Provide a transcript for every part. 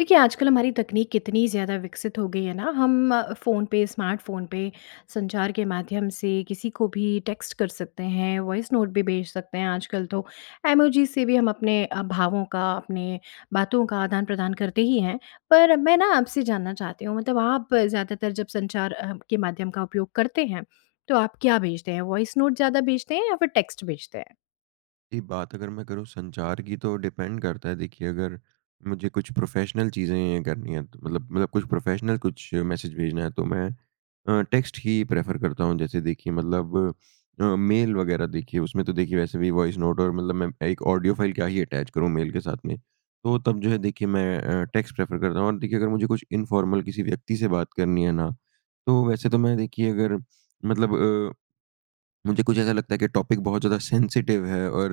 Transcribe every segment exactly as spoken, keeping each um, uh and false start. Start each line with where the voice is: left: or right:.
left: देखिए आजकल हमारी तकनीक कितनी ज़्यादा विकसित हो गई है ना हम अ, फ़ोन पे स्मार्ट फ़ोन पे संचार के माध्यम से किसी को भी टेक्स्ट कर सकते हैं, वॉइस नोट भी भेज सकते हैं आजकल तो। इमोजी से भी हम अपने अ, भावों का अपने बातों का आदान-प्रदान करते ही हैं। पर मैं ना आपसे जानना चाहती हूँ मतलब आप ज़्यादातर जब संचार अ, के माध्यम का उपयोग करते हैं तो आप क्या भेजते हैं? वॉइस नोट ज़्यादा भेजते हैं या फिर टेक्स्ट भेजते हैं?
right: जी बात अगर मैं करूँ अगर संचार की तो डिपेंड करता है देखिए अगर मुझे कुछ प्रोफेशनल चीज़ें करनी है तो मतलब मतलब कुछ प्रोफेशनल कुछ मैसेज भेजना है तो मैं अ, टेक्स्ट ही प्रेफर करता हूँ। जैसे देखिए मतलब अ, मेल वगैरह देखिए उसमें तो देखिए वैसे भी वॉइस नोट और मतलब मैं एक ऑडियो फाइल का ही अटैच करूँ मेल के साथ में। तो तब जो है देखिए मैं अ, टेक्स्ट प्रेफर करता हूँ और देखिए अगर मुझे कुछ इनफ़ॉर्मल किसी व्यक्ति से बात करनी है ना तो वैसे तो मैं देखिए अगर मतलब अ, मुझे कुछ ऐसा लगता है कि टॉपिक बहुत ज़्यादा सेंसिटिव है और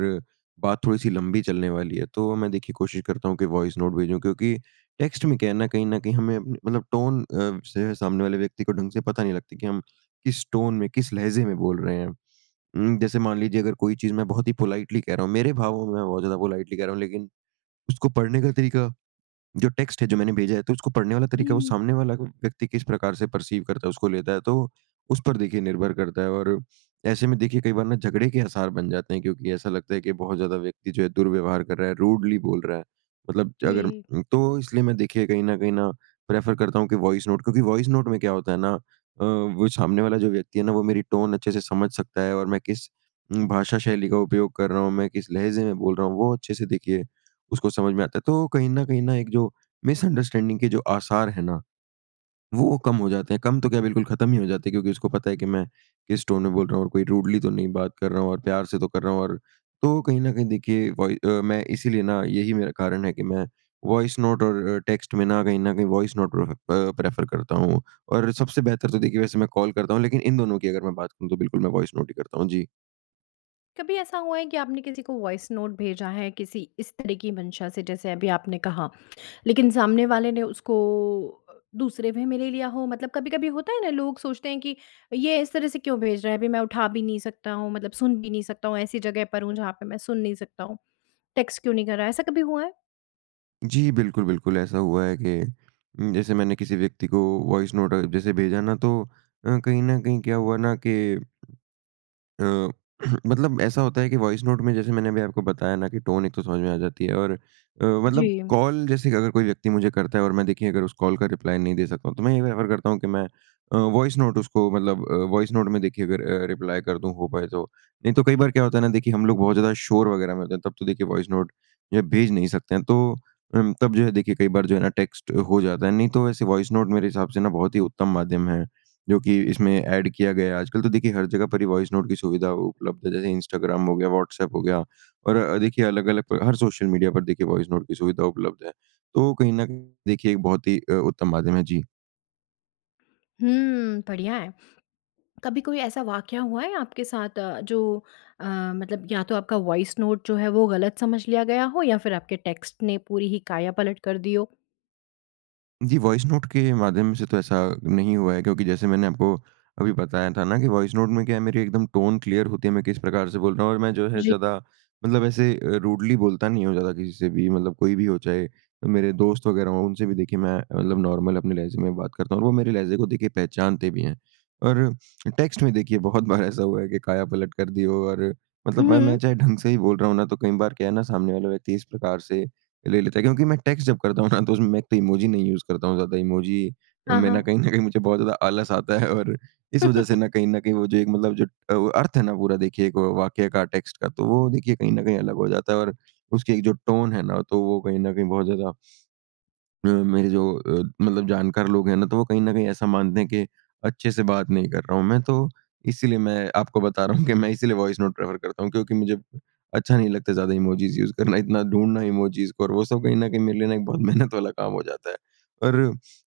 right: बात थोड़ी-सी लंबी चलने वाली है तो मैं देखिए कोशिश करता हूँ कि वॉइस नोट भेजूँ। क्योंकि टेक्स्ट में क्या है ना, कहीं न कहीं हमें मतलब टोन अ, से सामने वाले व्यक्ति को ढँग से पता नहीं लगती कि हम किस टोन में किस लहज़े में बोल रहे हैं? उम, जैसे मान लीजिए अगर कोई चीज़ मैं बहुत ही पोलाइटली कह रहा हूँ। मेरे भावों में मैं बहुत ज़्यादा पोलाइटली कह रहा हूँ लेकिन उसको पढ़ने का तरीका जो टेक्स्ट है जो मैंने भेजा है तो उसको पढ़ने वाला तरीका है वो
left: हुँ।
right: सामने वाला व्यक्ति किस प्रकार से प, परसीव करता है उसको लेता है तो उस पर देखिए निर्भर करता है। और ऐसे में देखिए कई बार ना झगड़े के आसार बन जाते हैं क्योंकि ऐसा लगता है कि बहुत ज़्यादा व्यक्ति जो है दुर्व्यवहार कर रहा है, रूडली बोल रहा है। मतलब अगर
left: जी।
right: अ, तो इसलिए मैं देखिए कहीं ना वहीं ना प्रेफर करता हूँ कि वॉइस नोट क्योंकि वॉइस नोट में क्या होता है ना अ, वो सामने वाला जो व्यक्ति है ना वो मेरी टोन अच्छे से समझ सकता है और मैं किस उम भाषा शैली का उपयोग कर रहा हूँ मैं किस लहज़े में बोल रहा हूँ वो अच्छे से देखिए उसको समझ में आता है। तो कहीं न कहीं न एक जो मिसअंडरस्टैंडिंग के जो आसार है ना वो कम हो जाते हैं। कम तो क्या बिल्कुल खत्म ही हो जाते हैं क्योंकि उसको पता है कि मैं किस टोन में बोल रहा हूँ और कोई रूडली तो नहीं बात कर रहा हूँ और प्यार से तो कर रहा हूँ। और तो कहीं न कहीं देखिए वही अ, मैं इसीलिए ना यही मेरा कारण है कि मैं वॉइस नोट और अ, टेक्स्ट में ना कहीं ना कहीं voice note pref uh, prefer करता हूँ और सबसे बेहतर तो देखिए वैसे मैं कॉल करता हूँ। लेकिन इन दोनों की अगर मैं बात करूँ तो बिल्कुल मैं वॉइस नोट ही करता हूँ। जी।
left: कभी ऐसा हुआ है कि आपने किसी को वॉइस नोट भेजा है किसी इस तरह की मंशा से, जैसे अभी आपने कहा, लेकिन सामने वाले ने उसको अ, दूसरे वे में ले लिया हो। मतलब कभी-कभी होता है ना लोग सोचते हैं कि ये इस तरह से क्यों भेज रहा है, अभी मैं उठा भी नहीं सकता हूँ, मतलब सुन भी नहीं सकता हूँ, ऐसी जगह पर हूँ जहाँ पे मैं सुन नहीं सकता हूँ, टेक्स्ट क्यों नहीं कर रहा है, ऐसा कभी हुआ है?
right: जी, बिल्कुल, बिल्कुल। ऐसा हुआ है कि उम, जैसे मैंने किसी व्यक्ति को वॉइस नोट अगर जैसे भेजा ना तो अ, कहीं ना कहीं क्या हुआ ना कि अ, मतलब ऐसा होता है कि वॉइस नोट में जैसे मैंने अभी आपको बताया ना कि टोन एक तो समझ में आ जाती है। और अ, मतलब
left: जी।
right: कॉल जैसे अगर कोई व्यक्ति मुझे करता है और मैं देखिए अगर उस कॉल का रिप्लाई नहीं दे सकता हूँ, तो मैं ये प्रेफ़र करता हूँ कि मैं अ, वॉइस नोट उसको मतलब अ, वॉइस नोट में देखिए अगर अ, रिप्लाई कर दूँ हो पाए तो। नहीं तो कई बार क्या होता है ना देखिए, हम लोग बहुत ज़्यादा शोर वग़ैरह में होते हैं, तब तो देखिए वॉइस नोट जो है भेज नहीं सकते हैं। तो अम, तब जो है देखिए कई बार जो है ना टेक्स्ट हो जाता है। नहीं तो वैसे वॉइस नोट मेरे हिसाब से ना बहुत ही उत्तम माध्यम है, जो कि इसमें ऐड किया गया है। आजकल तो देखिए हर जगह पर ही वॉइस नोट की सुविधा उपलब्ध है, जैसे इंस्टाग्राम हो गया, व्हाट्सऐप हो गया, और अ, देखिए अलग-अलग हर सोशल मीडिया पर देखिए वॉइस नोट की सुविधा उपलब्ध है। तो कहीं न कहीं देखिए एक बहुत ही अ, उत्तम माध्यम है। जी।
left: हुँ। बढ़िया है। कभी कोई ऐसा वाकया हुआ है आपके साथ अ, जो अ, मतलब या तो आपका वॉइस नोट जो है वो गलत समझ लिया गया हो या फिर आपके टेक्स्ट ने पूरी ही काया पलट कर दी हो?
right: जी वॉइस नोट के माध्यम से तो ऐसा नहीं हुआ है। क्योंकि जैसे मैंने आपको अभी बताया था ना कि वॉइस नोट में क्या है मेरी एकदम टोन क्लियर होती है। मैं किस प्रकार से बोल रहा हूँ। और मैं जो है
left: जी।
right: ज़्यादा मतलब ऐसे अ, रूडली बोलता नहीं हूँ ज़्यादा किसी से भी मतलब कोई भी हो चाहे मेरे दोस्त वगैरह हो उनसे भी देखिए मैं मतलब नॉर्मल अपने लहज़े में बात करता हूँ। और वो मेरे लहज़े को देखिए पहचानते भी हैं। और टेक्स्ट में देखिए बहुत बार ऐसा हुआ है की काया पलट कर दी हो और मतलब मैं
left: हुँ।
right: मैं चाहे ढंग से ही बोल रहा हूँ ना तो कई बार क्या है ना सामने वाला व्यक्ति इस प्रकार से ले लेता है। क्योंकि मैं टेक्स्ट जब करता हूँ ना तो उसमें मैं एक तो इमोजी नहीं यूज़ करता हूँ ज़्यादा इमोजी
left: हाँ,
right: मैं ना
left: हाँ।
right: कहीं न कहीं मुझे बहुत ज़्यादा आलस आता है। और इस वज़ह से ना कहीं न कहीं वो जो एक मतलब जो अ, अर्थ है ना पूरा देखिए एक वाक्य का टेक्स्ट का तो वो देखिए कहीं न कहीं अलग हो जाता है। और उसकी एक जो टोन है ना तो वो कहीं न कहीं बहुत ज़्यादा अ, मेरे जो अ, मतलब जानकार लोग हैं ना तो वो कहीं न कहीं ऐसा मानते हैं कि अच्छे से बात नहीं कर रहा हूँ मैं। तो इसीलिए मैं आपको बता रहा हूँ कि मैं इसीलिए वॉइस नोट प्रेफर करता हूँ क्योंकि मुझे अच्छा नहीं लगता ज़्यादा इमोजिस यूज़ करना इतना ढूँढना इमोजिस को और वो सब कहीं न कहीं मेरे लिए ना एक बहुत मेहनत वाला काम हो जाता है। और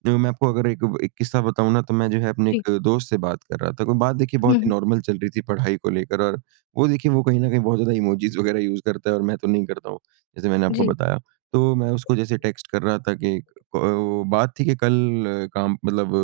right: देखो मैं आपको अगर एक एक किस्सा बताऊँ ना तो मैं जो है अपने
left: जी।
right: एक दोस्त से बात कर रहा था कोई बात देखिए
left: हुँ,
right: बहुत ही
left: हुँ।
right: नॉर्मल चल रही थी पढ़ाई को लेकर और वो देखिए वो कहीं न कहीं बहुत ज़्यादा इमोजिस वगैरह यूज़ करता है। और मैं तो नहीं करता हूँ जैसे मैंने आपको
left: जी।
right: बताया। तो मैं उसको जैसे टेक्स्ट कर रहा था कि ओ बात थी कि कल अ काम मतलब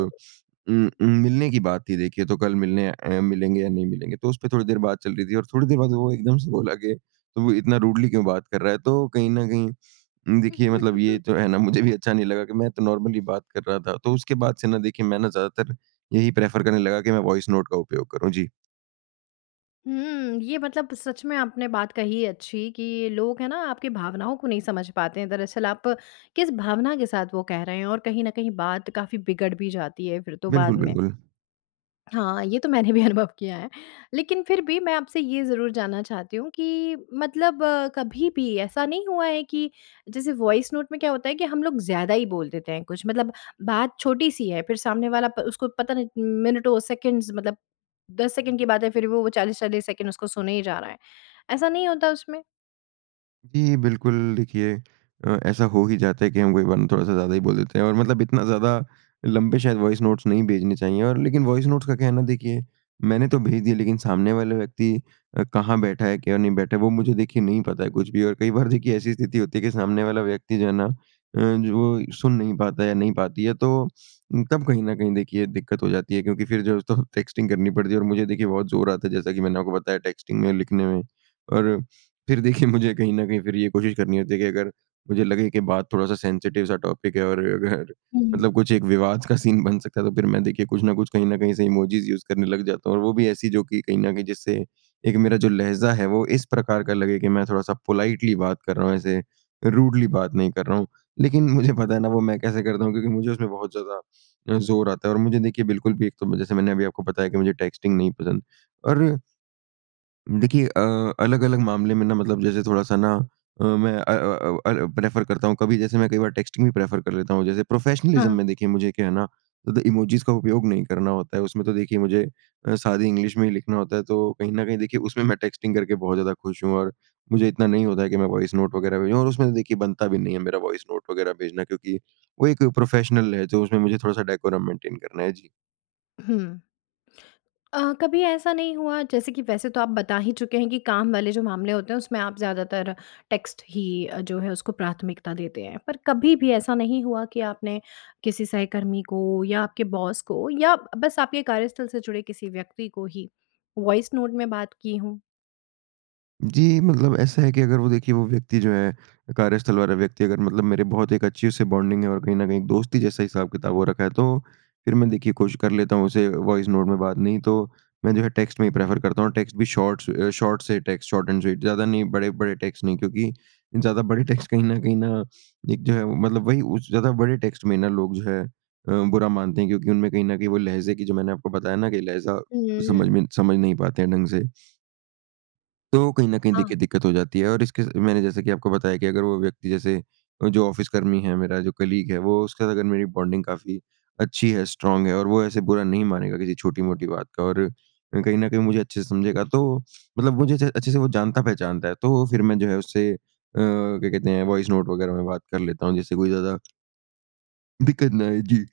right: उम, उम, मिलने की बात थी देखिए तो कल मिलने अ, मिलेंगे या नहीं मिलेंगे? तो उसपे थोड़ी देर बात चल रही थी और थोड़ी देर बाद वो एकदम से बोला कि तू इतना रूडली क्यों बात कर रहा है? तो कहीं न कहीं देखिए मतलब ये तो है ना मुझे भी अच्छा नहीं लगा कि मैं तो नॉर्मली बात कर रहा था तो उसके बाद से ना देखिए मैं ना ज़्यादातर यही प्रेफर करने लगा कि मैं वॉइस नोट का उपयोग करूँ। जी।
left: हुँ। ये मतलब सच में आपने बात कही अच्छी कि लोग है ना आपकी भावनाओं को नहीं समझ पाते हैं दरअसल आप किस भावना के साथ वो कह रहे हैं और कहीं ना कहीं बात काफ़ी बिगड़ भी जाती है फिर तो बाद
right: बिल्कुल,
left: में।
right: बिल्कुल।
left: हाँ, ये तो मैंने भी अनुभव किया है लेकिन फिर भी मैं आपसे ये ज़रूर जानना चाहती हूँ कि मतलब कभी भी ऐसा नहीं हुआ है कि जैसे वॉइस नोट में क्या होता है कि हम लोग ज़्यादा ही बोल देते हैं कुछ मतलब बात छोटी-सी है फिर सामने वाला प, उसको पता नहीं मिनटों सेकेंड्स मतलब, दस सेकंड की बात है फिर वो चालीस चालीस सेकेंड उसको सुने ही जा रहा है। ऐसा नहीं होता उसमें?
right: जी। बिल्कुल देखिए अ, ऐसा हो ही जाता है कि हम कई बार ना थोड़ा-सा ज़्यादा ही बोल देते हैं और मतलब इतना ज़्यादा लंबे शायद वॉइस नोट्स नहीं भेजने चाहिए और लेकिन वॉइस नोट्स का क्या है ना देखिए मैंने तो भेज दिए लेकिन सामने वाले व्यक्ति अ, कहाँ बैठा है क्या नहीं बैठा है वो मुझे देखिए नहीं पता है कुछ भी और कई बार देखिए ऐसी स्थिति होती है कि सामने वाला व्यक्ति जो है ना अ, जो सुन नहीं पाता है या नहीं पाती है। तो तब कहीं न कहीं देखिए दिक्कत हो जाती है क्योंकि फिर जो तो टेक्स्टिंग करनी पड़ती है और मुझे देखिए बहुत ज़ोर आता है जैसा कि मैंने आपको बताया टेक्स्टिंग में लिखने में और फिर देखिए मुझे कहीं न कहीं फिर ये कोशिश करनी होती है कि अगर मुझे लगे कि बात थोड़-सा सेंसिटिव सा टॉपिक है और अगर
left: हुँ।
right: मतलब कुछ एक विवाद का सीन बन सकता है तो फिर मैं देखिए कुछ ना कुछ कहीं न कहीं से इमोजिस यूज़ करने लग जाता हूँ और वो भी ऐसी जो कि कहीं न कहीं जिससे एक मेरा जो लहज़ा है वो इस प्रकार का लगे कि मैं थोड़ा-सा पोलाइटली बात कर रहा हूँ ऐसे रूडली बात नहीं कर रहा हूँ। लेकिन मुझे पता है ना वो मैं कैसे करता हूँ क्योंकि मुझे उसमें बहुत ज़्यादा ज़ोर आता है और मुझे देखिए बिल्कुल भी एक तो जैसे मैंने अभी आपको बताया कि मुझे टेक्स्टिंग नहीं पसंद और देखिए अ, अलग-अलग मामले में ना मतलब जैसे थोड़ा-सा ना अ, मैं अ, अ, अ, अ, प्रेफ़र करता हूँ कभी जैसे मैं कई बार टेक्स्टिंग भी प्रेफ़र कर लेता हूँ जैसे प्रोफ़ेशनलिज्म
left: हाँ।
right: में देखिए मुझे क्या है ना इमोजिस का उपयोग नहीं करना होता है उसमें तो देखिए मुझे अ, सादी इंग्लिश में ही लिखना होता है तो कहीं न कहीं देखिए उसमें मैं टेक्स्टिंग करके बहुत ज़्यादा खुश हूँ और मुझे इतना नहीं होता है कि मैं वॉइस नोट वगैरह भेजूँ और उसमें देखिए बनता भी नहीं है मेरा वॉइस नोट वगैरह भेजना क्योंकि वो एक प्रोफ़ेशनल लहज़ा है तो उसमें मुझे थोड़ा-सा डेकोरम मेंटेन करना है। जी।
left: हुँ। अ, कभी ऐसा नहीं हुआ जैसे कि वैसे तो आप बता ही चुके हैं कि काम वाले जो मामले होते हैं उसमें आप ज़्यादातर टेक्स्ट ही अ, जो है उसको प्राथमिकता देते हैं। पर कभी भी ऐसा नहीं हुआ कि आपने किसी सहकर्मी को या आपके बॉस को या ब-बस आपके कार्यस्थल से जुड़े किसी व्यक्ति को ही वॉइस नोट में बात की हों?
right: जी। मतलब ऐसा है कि अगर वो देखिए वो व्यक्ति जो है कार्यस्थल वाला व्यक्ति अगर मतलब मेरे बहुत एक अच्छी उससे बॉन्डिंग है और कहीं न कहीं दोस्ती जैसा हिसाब-किताब हो रखा है। तो फ़िर मैं देखिए कोशिश कर लेता हूँ उसे वॉइस नोट में बात नहीं तो मैं जो है टेक्स्ट में ही प्रेफ़र करता हूँ। टेक्स्ट भी शॉर्ट्स अ, शॉर्ट से टेक्स्ट शॉर्ट एंड स्वीट ज़्यादा नहीं बड़े-बड़े टेक्स्ट नहीं क्योंकि ज़्यादा बड़े टेक्स्ट कहीं न कहीं न एक जो है मतलब वही उस ज़्यादा बड़े टेक्स्ट में ना लोग जो है अ, बुरा मानते हैं क्योंकि उनमें कहीं न कहीं वो लहज़े की जो मैंने आपको बताया ना कि लहज़ा समझ
left: हम्म।
right: में समझ नहीं पाते हैं ढंग से। तो कहीं न कहीं
left: हाँ।
right: देखिए दिक्कत हो जाती है। और इसके अ, मैंने जैसे कि आपको बताया कि अगर वो व्यक्ति जैसे अ, जो ऑफ़िस कर्मी है मेरा जो कलीग है वो उसके साथ अगर मेरी बॉन्डिंग काफ़ी अच्छी है स्ट्रॉन्ग है और वो ऐसे बुरा नहीं मानेगा किसी छोटी-मोटी बात का। और कहीं न कहीं मुझे अच्छे से समझेगा तो मतलब मुझे से अच्छे से वो जानता पहचानता है तो फ़िर मैं जो है उससे अ, क्या कहते हैं वॉइस नोट वगैरह में बात कर लेता हूँ जिससे कोई ज़्यादा दिक्कत ना आए, जी।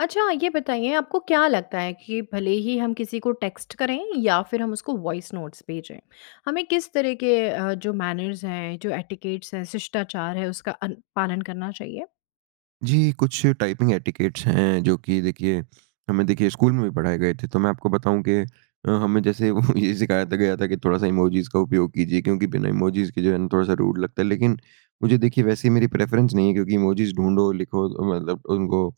left: अच्छा, ये बताइए आपको क्या लगता है कि भले ही हम किसी को टेक्स्ट करें या फिर हम उसको वॉइस नोट्स भेजें। हमें किस तरह के अ, जो मैनर्स हैं, जो एटिकेट्स हैं, शिष्टाचार है उसका अन पालन करना चाहिए?
right: जी। कुछ टाइपिंग एटिकेट्स हैं जो कि देखिए, हमें देखिए स्कूल में भी पढ़ाए गए थे, तो मैं आपको बताऊँ कि अ, हमें जैसे ये सिखाया था गया था कि थोड़ा-सा इमोजिज़ का उपयोग कीजिए, क्योंकि बिना इमोजिज़ के जो है थोड़ा-सा रूड लगता है। लेकिन मुझे देखिए, वैसे ये मेरी प्रेफरेंस नहीं है क्योंकि इमोजिज़ ढूँढो, लिखो अ, मतलब उनको अ,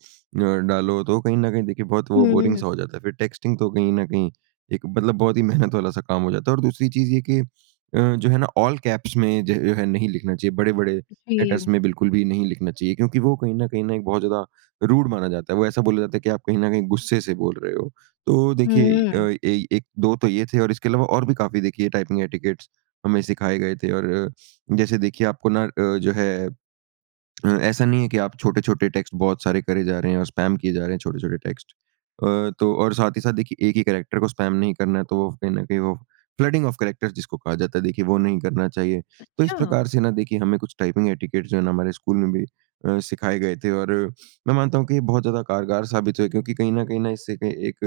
right: डालो, तो वो कहीं न कहीं देखिए बहुत वो बोरिंग
left: हुँ।
right: सा हो जाता है। फिर टेक्स्टिंग तो कहीं न कहीं एक मतलब बहुत ही मेहनत वाला सा काम हो जाता है। और दूसरी चीज़ ये है कि अ, जो है ना ऑल कैप्स में ज जो है नहीं लिखना चाहिए, बड़े-बड़े लेटर्स
left: जी।
right: में बिल्कुल भी नहीं लिखना चाहिए, क्योंकि वो कहीं न कहीं न एक बहुत ज़्यादा रूड माना जाता है। वो ऐसा बोला जाता है कि आप कहीं न कहीं गुस्से से बोल रहे हो। तो देखिए इ
left: हुँ।
right: अ, एइ एक दो तो ये थे, और इसके अलावा और भी काफ़ी देखिए टाइपिंग एटिकेट्स हमें सिखाए गए थे। और अ, जैसे देखिए आपको ना अ, जो है अ, ऐसा नहीं है कि आप छोटे-छोटे टेक्स्ट बहुत सारे करे जा रहे हैं और स्पैम किए जा रहे हैं छोटे-छोटे टेक्स्ट। अ, तो और साथ ही साथ देखिए, एक ही कैरेक्टर को स्पैम नहीं करना है। तो वो कहीं न कहीं वो फ्लडिंग ऑफ कैरेक्टर्स जिसको कहा जाता है, देखिए वो नहीं करना चाहिए। तो इस
left: अच्छा।
right: प्रकार से ना देखिए हमें कुछ टाइपिंग एटिकेट्स जो है ना हमारे स्कूल में भी अ, सिखाए गए थे, और मैं मानता हूँ कि ये बहुत ज़्यादा कारगर साबित हुए हैं क्योंकि कहीं न कहीं न इससे क एक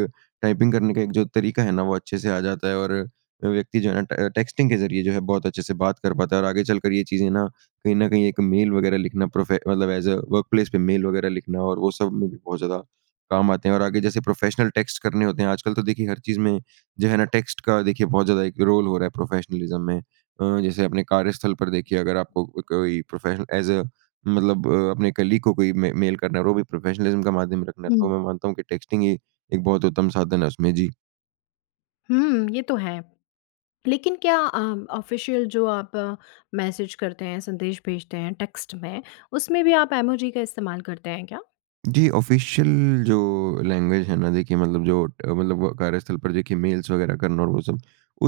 right: टाइपिंग करने का एक जो तरीका है ना, वो अच्छे से आ जाता है और अ, व्यक्ति जो है ना ट टेक्स्टिंग के ज़रिए जो है बहुत अच्छे से बात कर पाता है। और आगे चलकर ये चीज़ें ना, कहीं न कहीं एक मेल वग़ैरह लिखना प्रोफे मतलब ऐज़ अ वर्कप्लेस पे मेल वग़ैरह लिखना और वो सब में भी बहुत ज़्यादा काम आते हैं। और आगे जैसे प्रोफ़ेशनल टेक्स्ट करने होते हैं, आजकल तो देखिए हर चीज़ में जो है ना टेक्स्ट का देखिए बहुत ज़्यादा एक रोल हो रहा है प्रोफेशनलिज़्म में। अ, जैसे अपने कार्यस्थल पर देखिए अगर आपको अ, कोई प्रोफेशन ऐज़ अ मतलब अ, अपने कलीग को कोई मे मेल करना है, और वो भी प्रोफेशनलिज़्म का माध्यम रखना है,
left: हुँ।
right: तो मैं मानता हूँ कि टेक्स्टिंग हीं एक बहुत उत्तम साधन है उसमें। जी।
left: हुँ। ये तो है। लेकिन क्या अ, ऑफ़िशियल जो आप मैसेज करते हैं, संदेश भेजते हैं टेक्स्ट में उसमें भी आप इमोजी का इस्तेमाल करते हैं क्या?
right: जी। ऑफ़िशियल जो लैंग्वेज है ना देखिए मतलब जो अ, मतलब कार्यस्थल पर देखिए मेल्स वग़ैरह करना और वो सब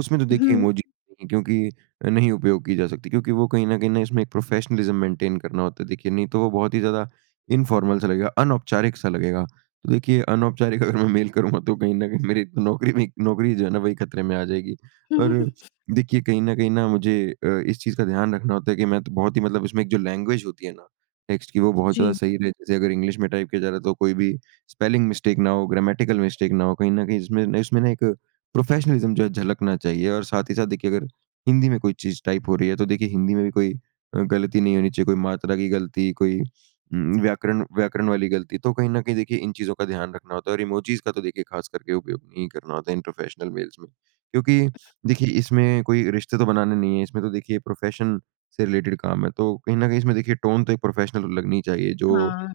right: उसमें तो देखिए
left: हुँ।
right: इमोजी क्योंकि नहीं उपयोग की जा सकती क्योंकि वो कहीं न कहीं इसमें एक प्रोफ़ेशनलिज़्म मेंटेन करना होता है देखिए नहीं तो वो बहुत ही ज़्यादा इन्फ़ॉर्मल सा लगेगा अनौपचारिक-सा लगेगा तो देखिए अनौपचारिक अगर मैं मेल करूँगा तो कहीं न कहीं मेरी नौकरी पे ही नौकरी जो है ना, वही ख़तरे में आ जाएगी और देखिए कहीं न कहीं ना मुझे अ, इस चीज़ का ध्यान रखना होता है कि मैं तो बहुत ही मतलब इसमें एक जो लैंग्वेज होती है ना? टेक्स्ट की वो बहुत ज़्यादा
left: जी।
right: सही रहे। जैसे अगर इंग्लिश में टाइप किया जा रहा है तो कोई भी स्पेलिंग मिस्टेक ना हो ग्रामेटिकल मिस्टेक ना हो कहीं न कहीं जिसमें इसमें ना एक प्रोफ़ेशनलिज़्म जो है झलकना चाहिए और साथ ही साथ देखिए अगर हिंदी में कोई चीज़ टाइप हो रही है तो देखिए हिंदी में भी कोई अ, गलती नहीं होनी चाहिए कोई मात्रा की गलती कोई उ, व्याकरण व्याकरण वाली गलती तो कहीं न कहीं देखिए इन चीज़ों का ध्यान रखना होता है और इमोजिज़ का तो देखिए ख़ास करके उपयोग नहीं करना होता है इन प्रोफ़ेशनल मेल्स में। क्योंकि देखिए इसमें कोई रिश्ते तो बनाने नहीं है इसमें तो देखिए प्रोफ़ेशन से रिलेटेड काम है तो कहीं न कहीं इसमें देखिए टोन तो एक प्रोफ़ेशनल लगनी चाहिए जो।
left: हाँ।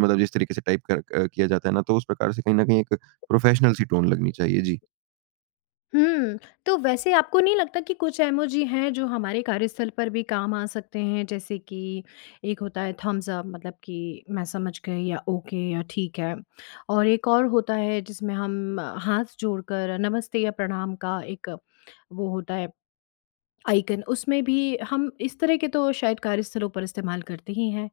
right: मतलब जिस तरीके से टाइप क किया जाता है ना तो उस प्रकार से कहीं न कहीं एक प्रोफ़ेशनल सी टोन लगनी चाहिए। जी।
left: हुँ। तो वैसे आपको नहीं लगता कि कुछ इमोजी हैं जो हमारे कार्यस्थल पर भी काम आ सकते हैं, जैसे कि एक होता है थम्स अप, मतलब कि मैं समझ गई या ओके या ठीक है। और एक और होता है जिसमें हम हाथ जोड़कर नमस्ते या प्रणाम का एक वो होता है आइकन, उसमें भी हम इस तरह के तो शायद कार्यस्थलों पर इस्तेमाल करते ही हैं।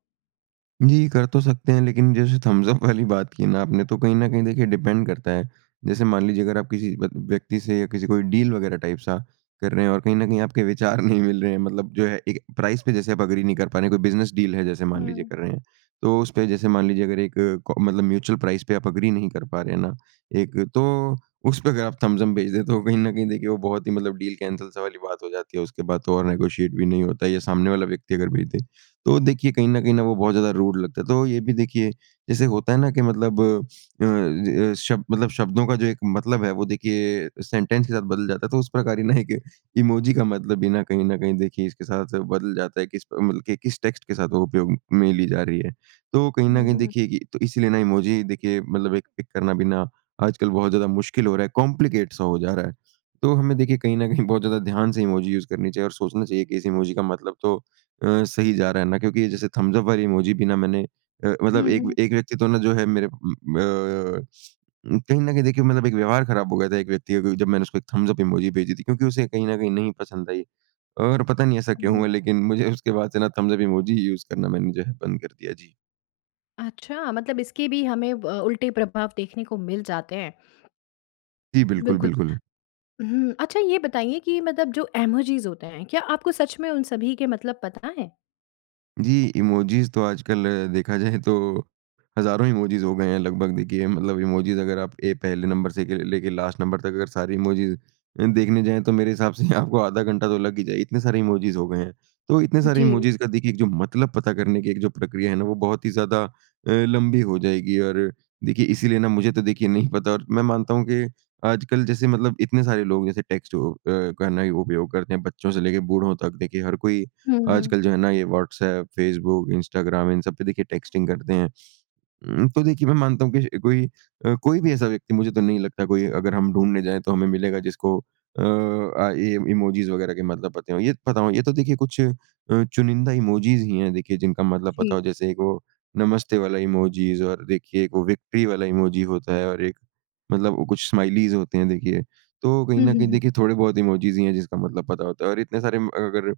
right: जी, कर तो सकते हैं, लेकिन जैसे थम्स अप वाली बात की ना आपने, तो कहीं न कहीं देखिए डिपेंड करता है। जैसे मान लीजिए अगर आप किसी ब व्यक्ति से, या किसी कोई डील वग़ैरह टाइप सा कर रहे हैं और कहीं न कहीं आपके विचार नहीं मिल रहे हैं, मतलब जो है एक प्राइस पे जैसे आप एग्री नहीं कर पा रहे हैं। कोई बिज़नेस डील है जैसे मान लीजिए
left: हुँ।
right: कर रहे हैं, तो उसपे जैसे मान लीजिए अगर एक क मतलब म्यूचुअल प्राइस पे आप एग्री नहीं कर पा रहे हैं ना एक, तो उसपे अगर आप थम्स अप भेज दे तो कहीं न कहीं देखिए वो बहुत ही मतलब डील कैंसल सा वाली बात हो जाती है। उसके बाद तो और नेगोशिएट भी नहीं होता या सामने वाला व्यक्ति अगर भेज दे। तो देखिए कहीं न कहीं न, वो बहुत ज़्यादा रूड लगता है। तो ये भी देखिए, जैसे होता है ना कि मतलब अ, ज शब्द मतलब शब्दों का जो एक मतलब है वो देखिए सेंटेंस के साथ बदल जाता है। तो उस प्रकार ही ना एक इमोजी का मतलब भी ना कहीं न कहीं देखिए इसके साथ-साथ बदल जाता है, किस प्र मतलब कि किस टेक्स्ट के साथ वो उपयोग में ली जा रही है। तो कहीं न
left: हुँ,
right: कहीं
left: हुँ।
right: देखिए कि तो इसीलिए ना इमोजी देखिए मतलब एक पिक करना भी ना आजकल बहुत ज़्यादा मुश्किल हो रहा है, कॉम्प्लिकेट सा हो जा रहा है। तो हमें देखिए कहीं न कहीं बहुत ज़्यादा ध्यान से इमोजी यूज़ करनी चाहिए और सोचना चाहिए कि इस इमोजी का मतलब तो अ, सही जा रहा है ना, क्योंकि जैसे थम्स अप वाली इमोजी भी ना मैंने अ,
left: हुँ,
right: मतलब एक
left: हुँ।
right: एक व्यक्ति तो ना जो है मेरे उम अ, कहीं न कहीं देखिए मतलब एक व्यवहार खराब हो गया था एक व्यक्ति का क्योंकि जब मैंने उसको एक थम्स अप इमोजी भेजी थी क्योंकि उसे कहीं न कहीं नहीं पसंद आई। और पता नहीं ऐसा क्यों
left: हुँ।
right: हुआ, लेकिन मुझे उसके बाद से ना थम्स अप इमोजी ही यूज़ करना मैंने जो है बंद कर दिया। जी।
left: अच्छा, मतलब इसके भी हमें ब, उल्टे प्रभाव देखने को मिल जाते हैं।
right: जी, बिल्कुल,
left: बिल्कुल।
right: बिल्कुल।
left: हुँ, अच्छा ये बताइए कि, मतलब जो इमोजिस होते हैं, क्या आपको सच में उन सभी के मतलब पता हैं?
right: जी, इमोजीस तो आजकल देखा जाए तो हज़ारों इमोजीस हो गए हैं लगभग देखिए। मतलब इमोजीस अगर आप एक पहले नंबर से लेके लास्ट नंबर तक अगर सारी इमोजीस देखने जाएँ, तो मेरे हिसाब से यहाँ आपको आधा घंटा तो लग ही जाएगा इतने सारे इमोजीस हो गए हैं। तो इतने सारे
left: जी।
right: इमोजीस का देखिए जो मतलब पता करने की एक जो प्रक्रिया है ना, वो बहुत ही ज़्यादा अ, लंबी हो जाएगी। और देखिए इसीलिए ना मुझे तो देखिए नहीं पता और मैं मानता हूँ कि आजकल जैसे मतलब इतने सारे लोग जैसे टेक्स्ट अ, हो का न ही उपयोग करते हैं। बच्चों से लेकर बूढ़ों तक देखिए हर कोई
left: हुँ।
right: आजकल जो है ना, ये व्हाट्सएप, फ़ेसबुक, इंस्टाग्राम इन सब पे देखिए टेक्स्टिंग करते हैं। म, तो देखिए मैं मानता हूँ कि कोई अ, कोई भी ऐसा व्यक्ति मुझे तो नहीं लगता कोई अगर हम ढूँढने जाएँ, तो हमें मिलेगा, जिसको अ अ, ये इमोजीस वगैरह के मतलब पते हों। ये पता हो ये तो देखिए कुछ अ, चुनिंदा इमोजीस ही हैं देखिए जिनका मतलब
left: जी।
right: पता हो जैसे एक वो नमस्ते वाला इमोजीस और देखिए वो विक्ट्री वाला इमोजी होता है और एक मतलब वो कुछ स्माइलीज़ होती हैं देखिए। तो कहीं
left: हुँ,
right: ना
left: हुँ,
right: कहीं
left: हुँ।
right: देखिए थोड़े बहुत इमोजीस ही हैं जिसका मतलब पता होता है, और इतने सारे म अगर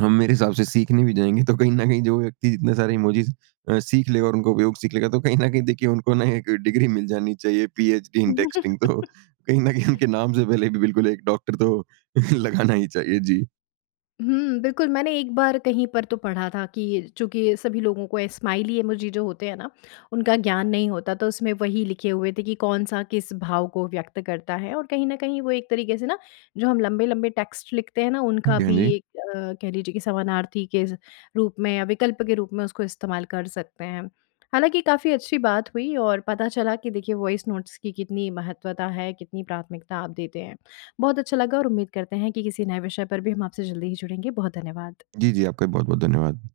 right: हम मेरे हिसाब से सीखने भी जाएँगे, तो कहीं ना कहीं जो व्यक्ति जितने सारे इमोजीस अ, सीख लेगा और उनका उपयोग सीख लेगा तो कहीं ना कहीं देखिए उनको ना एक डिग्री मिल जानी चाहिए पीएचडी इन टेक्सटिंग। तो कहीं ना कहीं उनके नाम से पहले भी बिल्कुल एक डॉक्टर तो लगाना ही चाहिए। जी।
left: हुँ, बिल्कुल, मैंने एक बार कहीं पर तो पढ़ा था कि चूँकि सभी लोगों को स्माइली इमोजी जो होते हैं ना, उनका ज्ञान नहीं होता, तो उसमें वही लिखे हुए थे कि कौन-सा किस भाव को व्यक्त करता है। और कहीं न कहीं वो एक तरीके से ना जो हम लंबे-लंबे टेक्स्ट लिखते हैं ना,
right: हाँ
left: उनका
right: जी, हाँ
left: भी
right: जी।
left: एक अ, कह लीजिये की एक समानार्थी के रूप में विकल्प के रूप में उसको इस्तेमाल कर सकते हैं। हालाँकि, काफ़ी अच्छी बात हुई और पता चला कि देखिए वॉइस नोट्स की कितनी महत्वता है, कितनी प्राथमिकता आप देते हैं। बहुत अच्छा लगा और उम्मीद करते हैं कि किसी नए विषय पर भी हम आपसे जल्दी ही जुड़ेंगे। बहुत धन्यवाद।
right: जी, जी आपका भी बहुत-बहुत धन्यवाद।